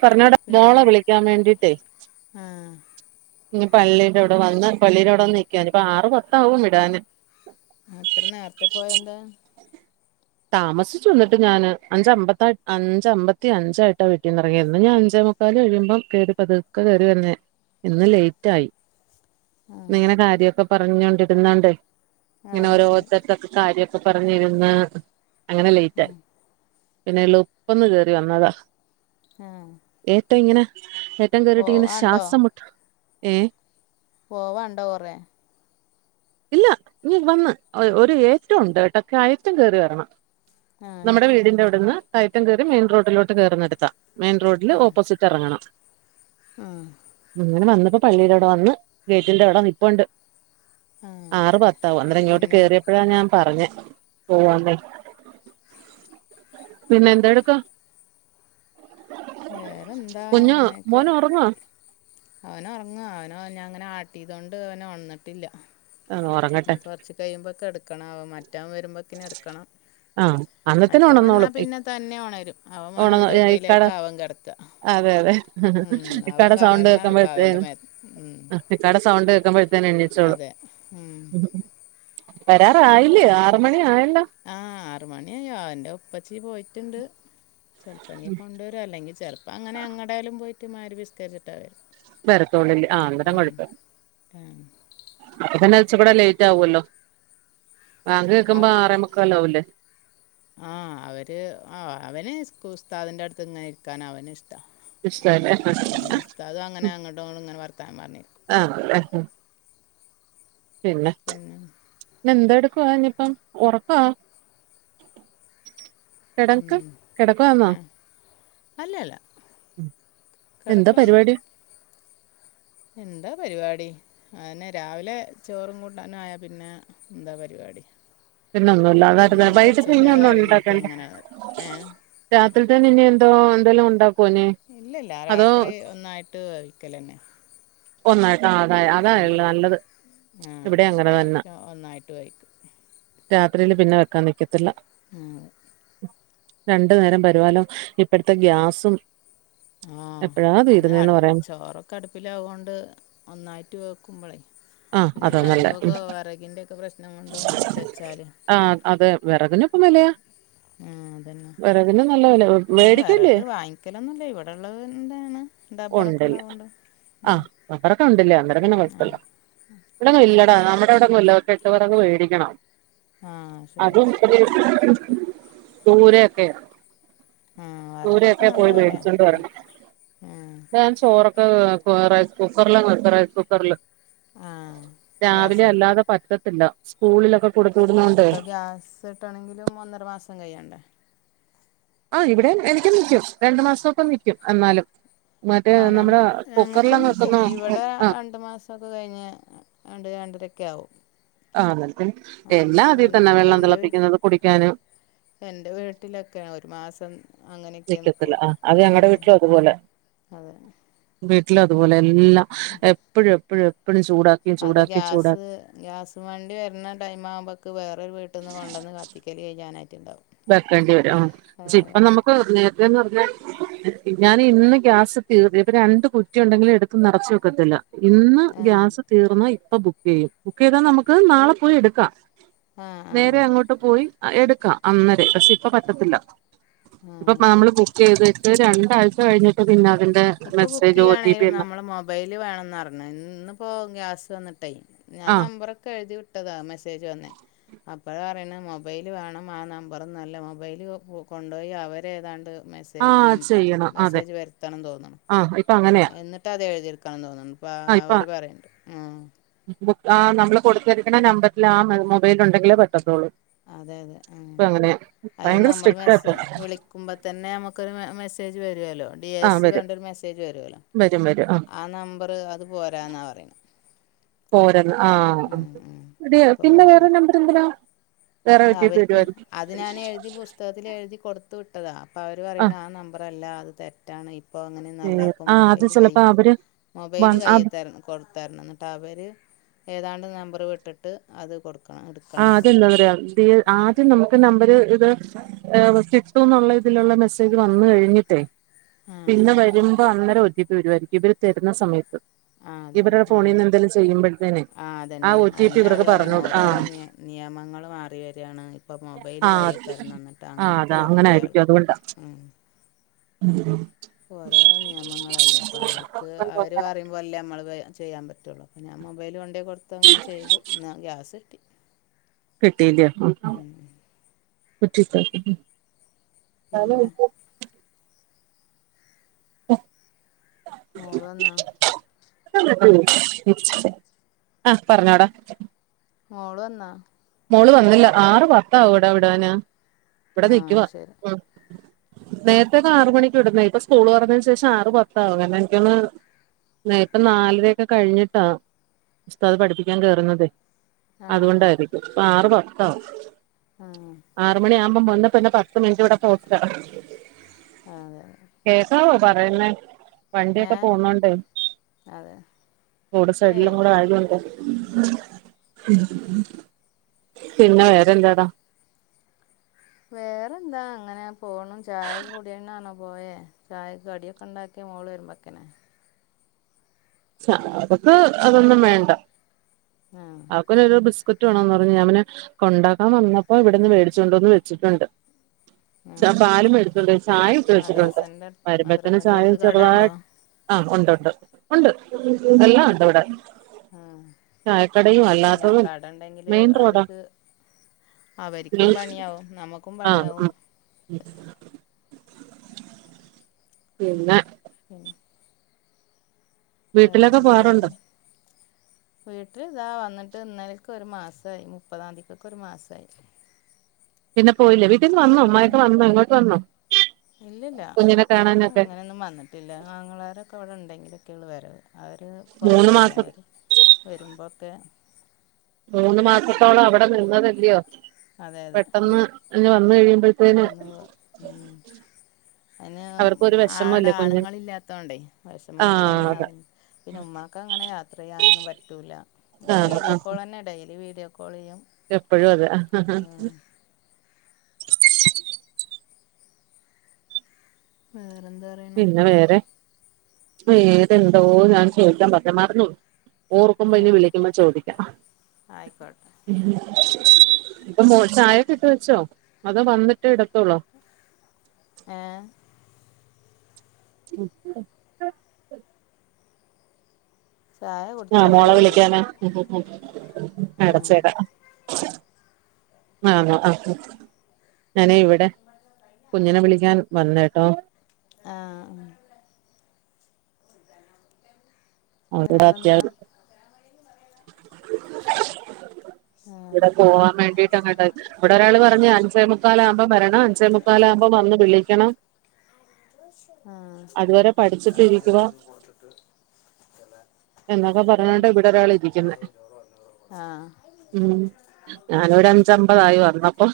പറഞ്ഞോടാ പിന്നെ മോളെ വിളിക്കാൻ വേണ്ടിട്ടേ ആ പിന്നെ പള്ളിടെവിടെ വന്ന് പള്ളിടെ അവിടെ നിക്കാന് ഇപ്പോ ആറ് പത്താവും വിടാന് അത്ര നേരത്തെ പോയതെന്താ താമസിച്ചു അന്നിട്ടും ഞാന് അഞ്ചമ്പത്ത് അഞ്ച് അമ്പത്തി അഞ്ചായിട്ടാ വീട്ടിന്ന് ഇറങ്ങിയത് എന്നും ഞാൻ അഞ്ചേമു മുക്കാല് കഴിയുമ്പം കേറി പതുക്കെ കേറി വരുന്നെ ഇന്ന് ലേറ്റ് ആയി. ആ ഇന്നിങ്ങനെ കാര്യക്കെ പറഞ്ഞൊണ്ടിരുന്നോണ്ടേ ആ ഇങ്ങനെ ശരി ഓരോരുത്തടെത്തക്കെ കാര്യൊക്കെ പറഞ്ഞിരുന്ന് അങ്ങനെ ആ ലേറ്റായി പിന്നെ എളുപ്പന്ന് കേറി വന്നതാ. ആഹ് ഏറ്റം ഇങ്ങനെ ഏറ്റം കേറിട്ട് ഇങ്ങനെ ശ്വാസം മുട്ടണ് ഏഹ് പോവാണ്ടോ കൊറേ ഇല്ല ഇങ്ങ് വന്ന് ഒരു ഏറ്റവും ഉണ്ട് കേട്ടോ കയറ്റം കയറി വരണം ആ നമ്മുടെ ശരി വീടിന്റെ അവിടുന്ന് കയറ്റം കെറി മെയിൻ റോഡിലോട്ട് കേറു ന്നെടുത്താ മെയിൻ റോഡില് ഓപ്പോസിറ്റ് ഇതറങ്ങണം ആഹ് അങ്ങനെ വന്ന് ഇപ്പോ പള്ളിടെ അവിടെ വന്ന് ഗേറ്റിന്റെ അവിടെനിപ്പുണ്ട് ആ ആറ് പത്താവും അന്നേരം ഇങ്ങോട്ട് പിന്നെ കേറിയപ്പോഴാ ഞാൻ പറഞ്ഞേ പോവാന്നെ പിന്നെ എന്ത് എടുക്കുവാ വേറെന്താ കുഞ്ഞ് മോന് ഉറങ്ങുവാ അവന് ഒറങ്ങാ അവനോ ഞാൻ ഇങ്ങനെ ആട്ടീതോണ്ട് അവന് ഒണ്ന്നിട്ടില്ല ഉറങ്ങട്ടെ ഇനി കുറച്ച് കഴിയുമ്പക്കെ എടുക്കണം മറ്റവൻ വരുമ്പക്കിന് എടുക്കണം ആഹ് അന്നത്തിന് മറ്റോൻ വന്നാ ഉണന്നോളും പിന്നെ തന്നെ ഉണരും അവൻ ഉണ വന്ന് ഇക്കാട തൊട്ടിയിലേക്കാ അവൻ കെടത്താ അതെ അതെ ഇക്കാടെ സൗ മരുന്ന് വെക്കാ അവന്റെ മേത്തു ഉ ഇക്കാടെ സൗണ്ട് കേൾക്കുമ്പോഴ ത്തേന്ന് എണ്ണിച്ചോളും ഉം. വരാറായില്ലേ ആറ് മണി ആയല്ലോ ആ ആറ്മണിയായി അവന്റെ ഉപ്പച്ചി പോയിട്ടുണ്ട് ചെലപ്പോങ്കിൽ കൊണ്ടുവര അല്ലെങ്കിൽ ചെലപ്പം അങ്ങനെ അങ്ങടെലും പോയിട്ട് മാരിബിസ്ക്കരിച്ചിട്ടാ വെരാ വരത്തോളില്ലേ ആ അന്നടം കൊ ഴപ്പമില്ല ഉം. അപ്പോത്തന്നെ ഇച്ച് ഇമ്പടെ ലേറ്റ് ആവൂല്ലോ ബാങ്ക് കേക്കുമ്പോ ആറേമുക്കാല് ആവൂല്ലേ ആഹ് അവര് ആഹ് അവന് കു ഉ സ്താദിന്റെ അടുത്ത് ഇങ്ങനെ ഇരിക്കാനാ അവന് ഇഷ്ടം ഇഷ്ടല്ലേ ള ഉസ്താദും അങ്ങനെ അങ്ങോട്ടും ഇങ്ങോട്ടും ഇങ്ങനെ വർത്താനം പറഞ്ഞിനു ആണെല്ലേ പിന്നെ പിന്നെ [unintelligible] എന്ത എടുക്കുവാ ഇനിയിപ്പം ഉറക്കാ കിടക്ക് ഉം. കിടക്കാന്നോ ആ അല്ലല്ല എന്താ കിടക്കണമെന്നല്ല പരിപാടി എന്താ പരിപാടി അന്നെ രാവിലെ ചോറും കൂട്ടാനും ആയാ പിന്നെ എന്താ പരിപാടി പിന്നൊന്നുല്ല പിന്നെ അതട്ട ഈ വൈകിട്ടിപ്പ പിന്നെ കൊച്ചിൻ്റെ ഒന്നും കാര്യം നോക്കി ഇണ്ടാക്കണ്ട അങ്ങനെ ഏ രാത്രി തന്നെ ഇനി എന്തോ എന്തായാലും ഉണ്ടാവും ഇല്ലല്ല രാത്രി ഒന്നായിട്ട് കഴിക്കലന്നെ ഒന്നായിട്ടാ അതായ അതായള്ള അതെ. നല്ലത് ആ ഇവിടെ അങ്ങനെ തന്നെ രാത്രി ഒന്നായിട്ട് കഴിക്കും രാത്രിയിയില് പിന്നെ വെക്കാൻ നിൽക്കത്തില്ല ആഹ് രണ്ടു നേരം വരുവാലോ ഇപ്പഴത്തെ ഗ്യാസും ആഹ എപ്പോഴാ അത തീരുന്നേന്ന് അടുത്ത് പറയാൻ ചോറ കടുപ്പിലാവൊ കൊണ്ട് ഒന്നായിട്ട് വെക്കുമ്പോളേ ആ പിന്നെ ഈ അതാ നല്ലേ വിറകൊക്കെ വിറകിന്റെ ഒക്കെ പ്രശ്നം കൊണ്ട് ഒന്നായിട്ട് വെച്ചാല് ആ അതെ വിറകിനിപ്പം വെലയാ ആ അതന്നെ വില ആ് മേടിക്കല്ലേ വറക്ക വാങ്ങിക്കലൊന്നല്ലേ ഇവിടെള്ളത് എന്താണ് ഡബറൊക്കെ ഇണ്ടാവോണ്ട് ആഹമകളൊകെ ഉണ്ടില്ലേ അന്നേരം പിന്നെ കുഴപ്പമില്ല ഇവിടന്നും ഇല്ലട നമ്മൂടെ ഇവിടന്നും ഇല്ല ഒ കെട്ട് വിറക് മേടിക്കണം ആഹ ശരി ദൂരൊക്കെ ആ വിറകിനൊക്കെ ദൂരൊക്കെ നല്ല പോയി മേടിച്ചൊണ്ട് വിലയാണ് വരണം ആ ൻ ചോറൊ ആഹ് റൗസ് കുക്കർല വെക്ക റൗസ് കുക്കർല് ആ രാവിലെ ഗ്യാസിൽ അല്ലാതെ പറ്റത്തില്ല സ്കൂളിലൊക്കെ കൊടുത്ത് ഇപ്പൊ ഗ്യാസ് ഇട്ടണമെങ്കിലും ഒന്നര മാസം കഴ്യണ്ടേ ആ ഇവിടെ എനിക്ക് നിക്കും രണ്ടു മാസമൊക്കം നിക്കും എന്നാലും മറ്റേ ആ നമ്മുടെ ഞങ്ങൾക്കും കുക്കറിലങ്ങ് നിക്കും വെക്കുന്നോ ഇവിടെ ആ രണ്ടു മാസം തൊക്കെ കഴിഞ്ഞ് രണ്ട് രണ്ടരൊക്കെ ആവും. ആ അ അതിന് എല്ലാദിതന്നെ വെള്ളം തിളപ്പിക്കുന്നത് കുടിക്കാനും എന്റെ വീട്ടിലൊക്കെ ഒരു മാസം അങ്ങനെയൊക്കെ നിക്കത്തില്ല ആ നിൽക്കളൂ അത് ഞങ്ങടെ ഉം വീട്ടിലും അതുപോലെ അതെ വീട്ടിലും അതുപോലെ എല്ലാം എപ്പഴും എപ്പഴും എപ്പോഴും ചൂടാക്ക അത് ഗ്യാസ് ഗ്യാസ് വണ്ടി വരുന്ന ടൈമാവുമ്പോൾക്ക് വേറൊരു വീട്ടിൽ നിന്ന് കൊണ്ടന്ന് കത്തിക്കൽ കഴിയാനായിട്ടുണ്ടാവും വെക്കേണ്ടി വരാം ആ പക്ഷെ ഇപ്പം ആ നമുക്ക് നേരത്തെന്ന് പറഞ്ഞ ഞാൻ ഇന്ന് ഗ്യാസ് തീറി ഇപ്പൊ രണ്ട് കുറ്റി ഉണ്ടെങ്കിലും എടുത്ത് നിറച്ചു വെക്കത്തില്ല ഇന്ന് ഗ്യാസ് തീർന്ന ഇപ്പൊ ബുക്ക് ചെയ്യും ബുക്ക് ചെയ്താ നമുക്ക് നാളെ പോയി എടുക്കാം ആ ആ നേരെ അങ്ങോട്ട് പോയി എടുക്കാം അന്നേര പക്ഷെ ഇപ്പ പറ്റത്തില്ല ആ ഇപ്പൊ നമ്മള് ശരി ബുക്ക് ചെയ്തിട്ട് രണ്ടാഴ്ച കഴിഞ്ഞിട്ട് പിന്നതി ഇപ്പൊ ബുക്ക് ചെയ്യണേലും നമ്മ [unintelligible] വേണന്ന് പറഞ്ഞ് ഇന്ന് ഇപ്പൊ ഗ്യാസ് വന്നിട്ടേയ് ഞാൻ ആ നമ്പറൊക്കെ എഴുതി വി ട്ടതാ മെസ്സേജ് വന്നെ അപ്പോഴ പറയുന്ന മൊബൈല് വേണം ആ നമ്പറന്നല്ല മൊബൈല് കൊണ്ടുപോയി അവരേതാണ്ട് ആ മെസ്സേജ് ഉം മെസ്സേജ് വരുത്തണന്ന് തോന്നണ് ആഹ്പ്പൊ അങ്ങനെ എന്നിട്ട് അത് എഴുതിരിക്കണംന്ന് തോന്നുന്നുണ്ട് അപ്പം അവർ പറയണ്ട് ആ ബക്ക് ആ നമ്മള് കൊടുത്തിരിക്കുന്ന നമ്പറിൽ ആ മൊബൈല ഉണ്ടെങ്കിലേ പറ്റത്തുള്ളൂ അതെ അതെ ആഹ് ഇപ്പൊ അങ്ങനെയാ അത് ഭയങ്കര നമ്മള് സ്ട്രിക്റ്റാ മെസെ ഇപ്പൊ വിളി [unintelligible] അമ്മക്കൊരു മെ മെസ്സേജ് വരുവാല്ലോ. ഡി എ ആ സി വരും പറഞ്ഞിട്ട് ഒരു മെസ്സേജ് വരുവല്ലോ വരും വരും ആ നമ്പറ് അത് പോരാന്നാ പറയണെ. പോരന്ന് ആഹ് ഉം ഉം എടി പിന്നെ വേറെ നമ്പർ എന്തിനാ. വേറെ ഒ [unintelligible] ടി പി അവര്ക്ക് വരുവായിരിക്കും അതി ഞാന് എഴുതി പുസ് [unintelligible] എഴുതി കൊടുത്ത് വിട്ടതാ. അപ്പൊ അവര് പറയണ് ആ നമ്പറല്ല അത് തെറ്റാണ് എ ഇപ്പോ അങ്ങനെന്നും അല്ല. ഇപ്പൊ ആ അത് മൊബൈല് ചിലപ്പോ കയ്യേ അവര് വൺ മൊബൈല് കയ്യേ അത് ത്തരണം. കൊടുത്തായിരുന്നു. എന്നിട്ട് അവര് ഏതാണ്ട് നമ്പറ് വിട്ടിട്ട് അത് കൊട് ആഹ് അതെന്താന്നറിയൊ ദി ആദ്യം നമുക്ക് നമ്പര് ഇത്. ഏഹ് ഫസ്റ്റ് ഇട്ടൂ എന്നുള്ള ഇതിലുള്ള മെസ്സേജ് വന്ന് കഴിഞ്ഞിട്ടേ. ആ പിന്നെ വരുമ്പ അന്നേരം ഒ ടി പി വരുവായിരിക്കും ഇവര് തരുന്ന സമയത്ത്. ആ ആ അതെ അതെ ഇവര്ടെ ആ ഫോണിന്ന് എന്തെലും ചെയ്യുമ്പഴ്ത്തേനെ ആ ഒ ടി പി ഇവർക്ക് പറഞ്ഞൊട് ആഹ്. നിയമങ്ങള് മാറി വരാണ് ഇപ്പോ മൊബൈല് ആ കൈയി തരണം എന്നിട്ട് ആ അങ്ങനെയൊക്കെ അതാ പറഞ്ഞു അങ്ങനെ അയാള് ആയിരിക്കും അതുകൊണ്ടാ ആഹ് ഓരോരോ നിയമങ്ങളാല്ലേ അപ്പൊ അവർക്ക് അവര് പറയും [unintelligible] അമ്മള് ക ചെയാൻ പറ്റൊള്ളൂ. അപ്പ ഞാൻ മൊബൈല് വ [unintelligible] കൊടുത്തു അങ്ങനെ ചെയ്തു ഇന്നാ ഗ്യാസ് കിട്ടി. കിട്ടില്യാ ഉം പിന്നെ [unintelligible] മോള് വന്നാ? ആഹ് പറഞ്ഞോടാ. മോള് വന്നാ? മോള് വന്നില്ല. ആറ് പത്ത് ആവൂടാ വിടാന് ഇവിടെ ആ നിക്കുവാ ശരി ഉം നേരത്തെക്കെ ആറമണിക്ക് വിടുന്നേ ഇപ്പൊ സ്കൂൾ തൊറന്നെന് ശേഷം ഇപ്പൊ ആറെ പത്താവും കാരണം എനിക്കൊന്നണെ. മേ ഇപ്പം നാലരയൊക്കെ കഴിഞ്ഞിട്ടാ ഉസ്താദ് പഠിപ്പിക്കാൻ കേറുന്നതേ ആ അതുകൊണ്ടായിരിക്കും പ്പൊ ആറ് പത്താവും ആ ആറ് മണിയാവുമ്പോ വന്ന് പിന്നെ പ ത്ത് മിനിറ്റിവിടെ പോസ്റ്റാ ആഹ് അതെ തെ കേസാവോ പറയുന്നേ ഏ വണ്ടിയൊക്കെ പോന്നോണ്ട് അതെ റോഡ്സൈഡിലും ഏയ് കൂടെ ആയതൊണ്ട്. [inaudible] പിന്നെ വേറെന്താടാ? വേറെന്താ അങ്ങനെ പോണ് ചായ കുടിയന്നാണോ പോയേ ചായക്ക് കടിയൊക്കെ ഇണ്ടാക്ക്യോ മോൾ വരുമ്പോത്തിന്. അവക്ക് അതൊന്നും വേണ്ട. ആഹ്. അവക്കൊന്നൊരു ബിസ്ക്കറ്റ് വേണംന്ന് പറഞ്ഞ് ഞാൻപിന്നെ കൊണ്ടാക്കാൻ വന്നപ്പോ ഇവിടന്ന് മേടിച്ചൊണ്ട് വന്ന് വെച്ചിട്ടുണ്ട്. ആ ചാ പാലും എടുത്തിണ്ട് ചായെം ഇട്ട് വെച്ചിട്ടുണ്ട് മദ്രസൻ്റെ വരുമ്പോത്തന്നെ മദ്രസൻ്റെ ചായ അടുത്ത് കട ചെറുതാ. ഉണ്ടോ ആഹ് ഒണ്ടൊണ്ട് ഒണ്ട് എല്ലാം ഒണ്ടിവിടെ മ്ഹ് അല്ല അല്ലാത്തതും കട ഇണ്ടെങ്കില് മെയിൻ റോഡാ അവര്ക്ക്. അവര്ക്കും പണിയാവും നമ്മക്കും ആ പണിയാവും. ഉം [unintelligible] പിന്നെ ഉം വീട്ടിലൊക്കെ പോവാറുണ്ട് വേറെന്ത്‌പറയ്ണ്. വീട്ടിൽ ഇതാ വന്നിട്ട് ഇന്നലക്കൊരു മാസായി മുപ്പതാതിക്ക്കൊരു മാസായി. പിന്നെ പോയില്ലേ വീട്ടിന്ന് വന്നോ പിന്നെ ഉമ്മായൊക്കെ വന്നോ ഇങ്ങോട്ട് വന്നോ കുഞ്ഞിനെ കാണാനൊക്കെ ട്ടില്ല ആങ്ങളാരൊക്കെ അവിടെ ഇണ്ടെങ്കിലൊക്കൊളു വരവ് അവര് മൂന്ന് പൊറത്തല്ലേ മാസം അവര് വരുമ്പോക്കെ. മൂന്ന് മാസത്തോളം അവിടെ നിന്നതല്യോ. അതെ അതെ പെട്ടെന്ന് ഇങ്ങ് വന്ന് കഴിയുമ്പോഴ്ത്തേന് പെട്ടെന്ന് പോ ഉം അന്നെ അവർക്കും ഒരു ആട വെഷമല്ലേ കുഞ്ഞ് ആണുങ്ങള് ഇല്ലാത്തോണ്ടേ ആ വിഷമങ്ങള് ന്നെ അതെ ആകു പിന്നെ ഉമ്മാക്ക് അങ്ങനെ യാത്ര യ്യാനൊന്നും പറ്റൂല്ല ആ ഈ ആ വീഡിയോ കോളന്നെ ഡെയ്ലി വീഡിയോ കോള് യം. എപ്പഴും അതെ വേറെ എന്താ? പിന്നെ വേറെ വേറെ എന്തോ ഞാൻ ചോദിക്കൻ പറഞ്ഞു മാറന്നുപോയി. ഓർക്കുമ്പോ ആ ഇനി വിളിക്കുമ്പോ ചോദിക്കാം. ആയിക്കോട്ടെ ഉം ഇപ്പ മോള് ചായക്കിട്ട് വെച്ചോ അതോ വന്നിട്ട് ഇടത്തൊള്ളോ? ആഹ് [unintelligible] ചായ ആഹ് കുടിച്ചാ മോള പോയെ വിളിക്കാന് ഇപ്പൊ [unintelligible] ആ അടച്ചേടാ ആണോ ആ ഞാനെ ഇവിടെ കുഞ്ഞിനെ വിളിക്കാൻ വന്നേട്ടോ ആഹ് [unintelligible] ആ ഇവടെ പോവാൻ വേണ്ടിട്ട് അങ്ങട്ട് ഇവടെ ഒരാള് പറഞ്ഞ് അഞ്ചേമു മുക്കാലാവുമ്പം വരണം അഞ്ചേ മുക്കാലക്കുപ്പോൾ വന്ന് വിളിക്കണം. അതുവരെ പഠിച്ചിട്ട് ഇരിക്കുക ആഹ് എന്നൊക്കെ പറഞ്ഞോണ്ട് ഇവിടെ അ ഒരാൾ ഇരിക്കുന്നെ ആഹ് ഞാന് ഒരു അഞ്ചമ്പതായി വന്നപ്പം.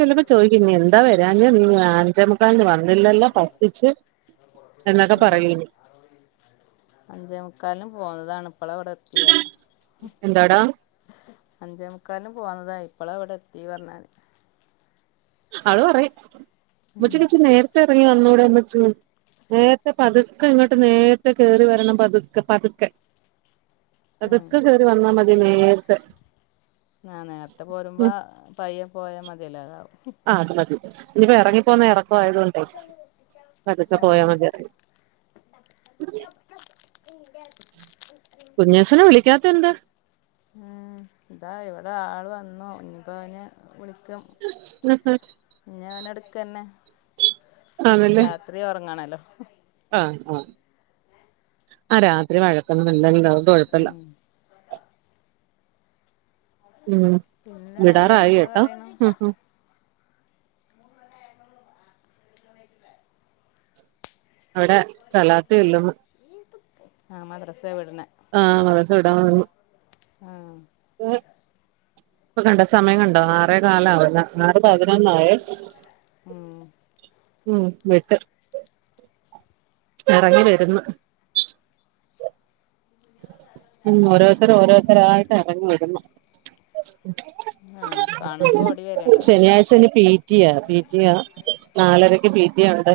ചെല്ലുമ്പോ ചോദിക്കും ഇനി എന്താ വരാഞ്ഞ് നീ അഞ്ചേ മുക്കലിന് വന്നില്ലല്ലാ പറ്റിച്ച് എന്നൊക്കെ പറയും ഇനി. അഞ്ചേമുക്കാലിന് പോന്നതാണ് ഇപ്പളാ ഇവിടെ എ പിയറ് എന്താടാ അഞ്ചേമുക്കാലിന് പോന്നതാ ഇപ്പളാ ഇവിടെ എത്തി എന്ന് പറഞ്ഞാതി. അവള് പറയും ഉമ്മച്ചി, ഉം ഉമ്മച്ചി നേരത്തെ ഇറങ്ങി വന്നൂടെ ഉമ്മച്ചി. നേര്ത്തെ പതുക്കെ ഇങ്ങട്ട് നേര്ത്തെ കേറി വരണം പതുക്കെ പതുക്കെ ഉം പതുക്കെ കേറി വന്നാ മതി നേരത്തെ ആഹ് നേരത്തെ പോരുമ്പോ ഉം പയ്യപോയാ മതിയല്ലോ അതാവും ആ അത് മതി ഇനിയിപ്പോ ഇറങ്ങിപ്പോകുന്ന ഇറക്ക ആയതുകൊണ്ട്. ആഹ് [unintelligible] [unintelligible] വിളിക്കാത്ത എന്ത്. ഏ ഇതാ ഇവിടെ ആള് വന്ന് ഇനിപ്പ എങ്ങന വിളി [unintelligible] ഞാനട്ക്കന്നെ ആണല്ലേ [unintelligible] ത്രീ ഒറങ്ങാണല്ലോ. ആഹ് ആഹ് ആ രാത്രി വഴക്കൊന്നും മില്ലല്ലോ? ഉം ഉം പിന്നെ വിടാറായി വേറെന്ത് കേട്ട പറയണു ഹും ഹും അവിടെ സ്ഥലാത്ത് ചെലുനു. ആ മദ്രസ വിട്ണെ ആഹ് മദ്രസ വിടാ തൊട്ങ്ങി ആഹ് ഇപ്പ കണ്ടോ സമയം കണ്ടോ ആറേ കാല് ആവുന്നു ആറ് പതിനൊന്നായേ. ഉം ഉം വിട്ട് എറങ്ങി വരിന്ന് ഉം ഓരോരുത്തര് ഓരോരുത്തരായിട്ട് എറങ്ങി വരുന്നു ആ കാണുമ്പോ ഓടി വരണ്ടാവും ശനിയാഴ്ച ഇനി പീറ്റിയ പീറ്റിയ നാലരക്ക്‌ പി ടി എ ഉണ്ട്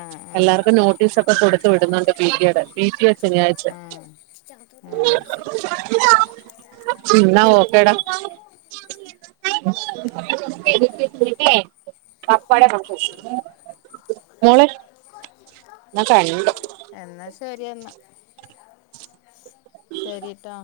ആഹ് ആഹ് നോട്ടീസൊക്കെ കൊടുത്ത് വിടുന്നൊണ്ട് അഹ്‌ അഹ്‌ ഉം എന്നാ പിന്നെ പപ്പട മോളെ ഞാൻ അഹ്‌ കണ്ടു പോയി എന്നാ ശരി എന്നാ ശരിട്ടോ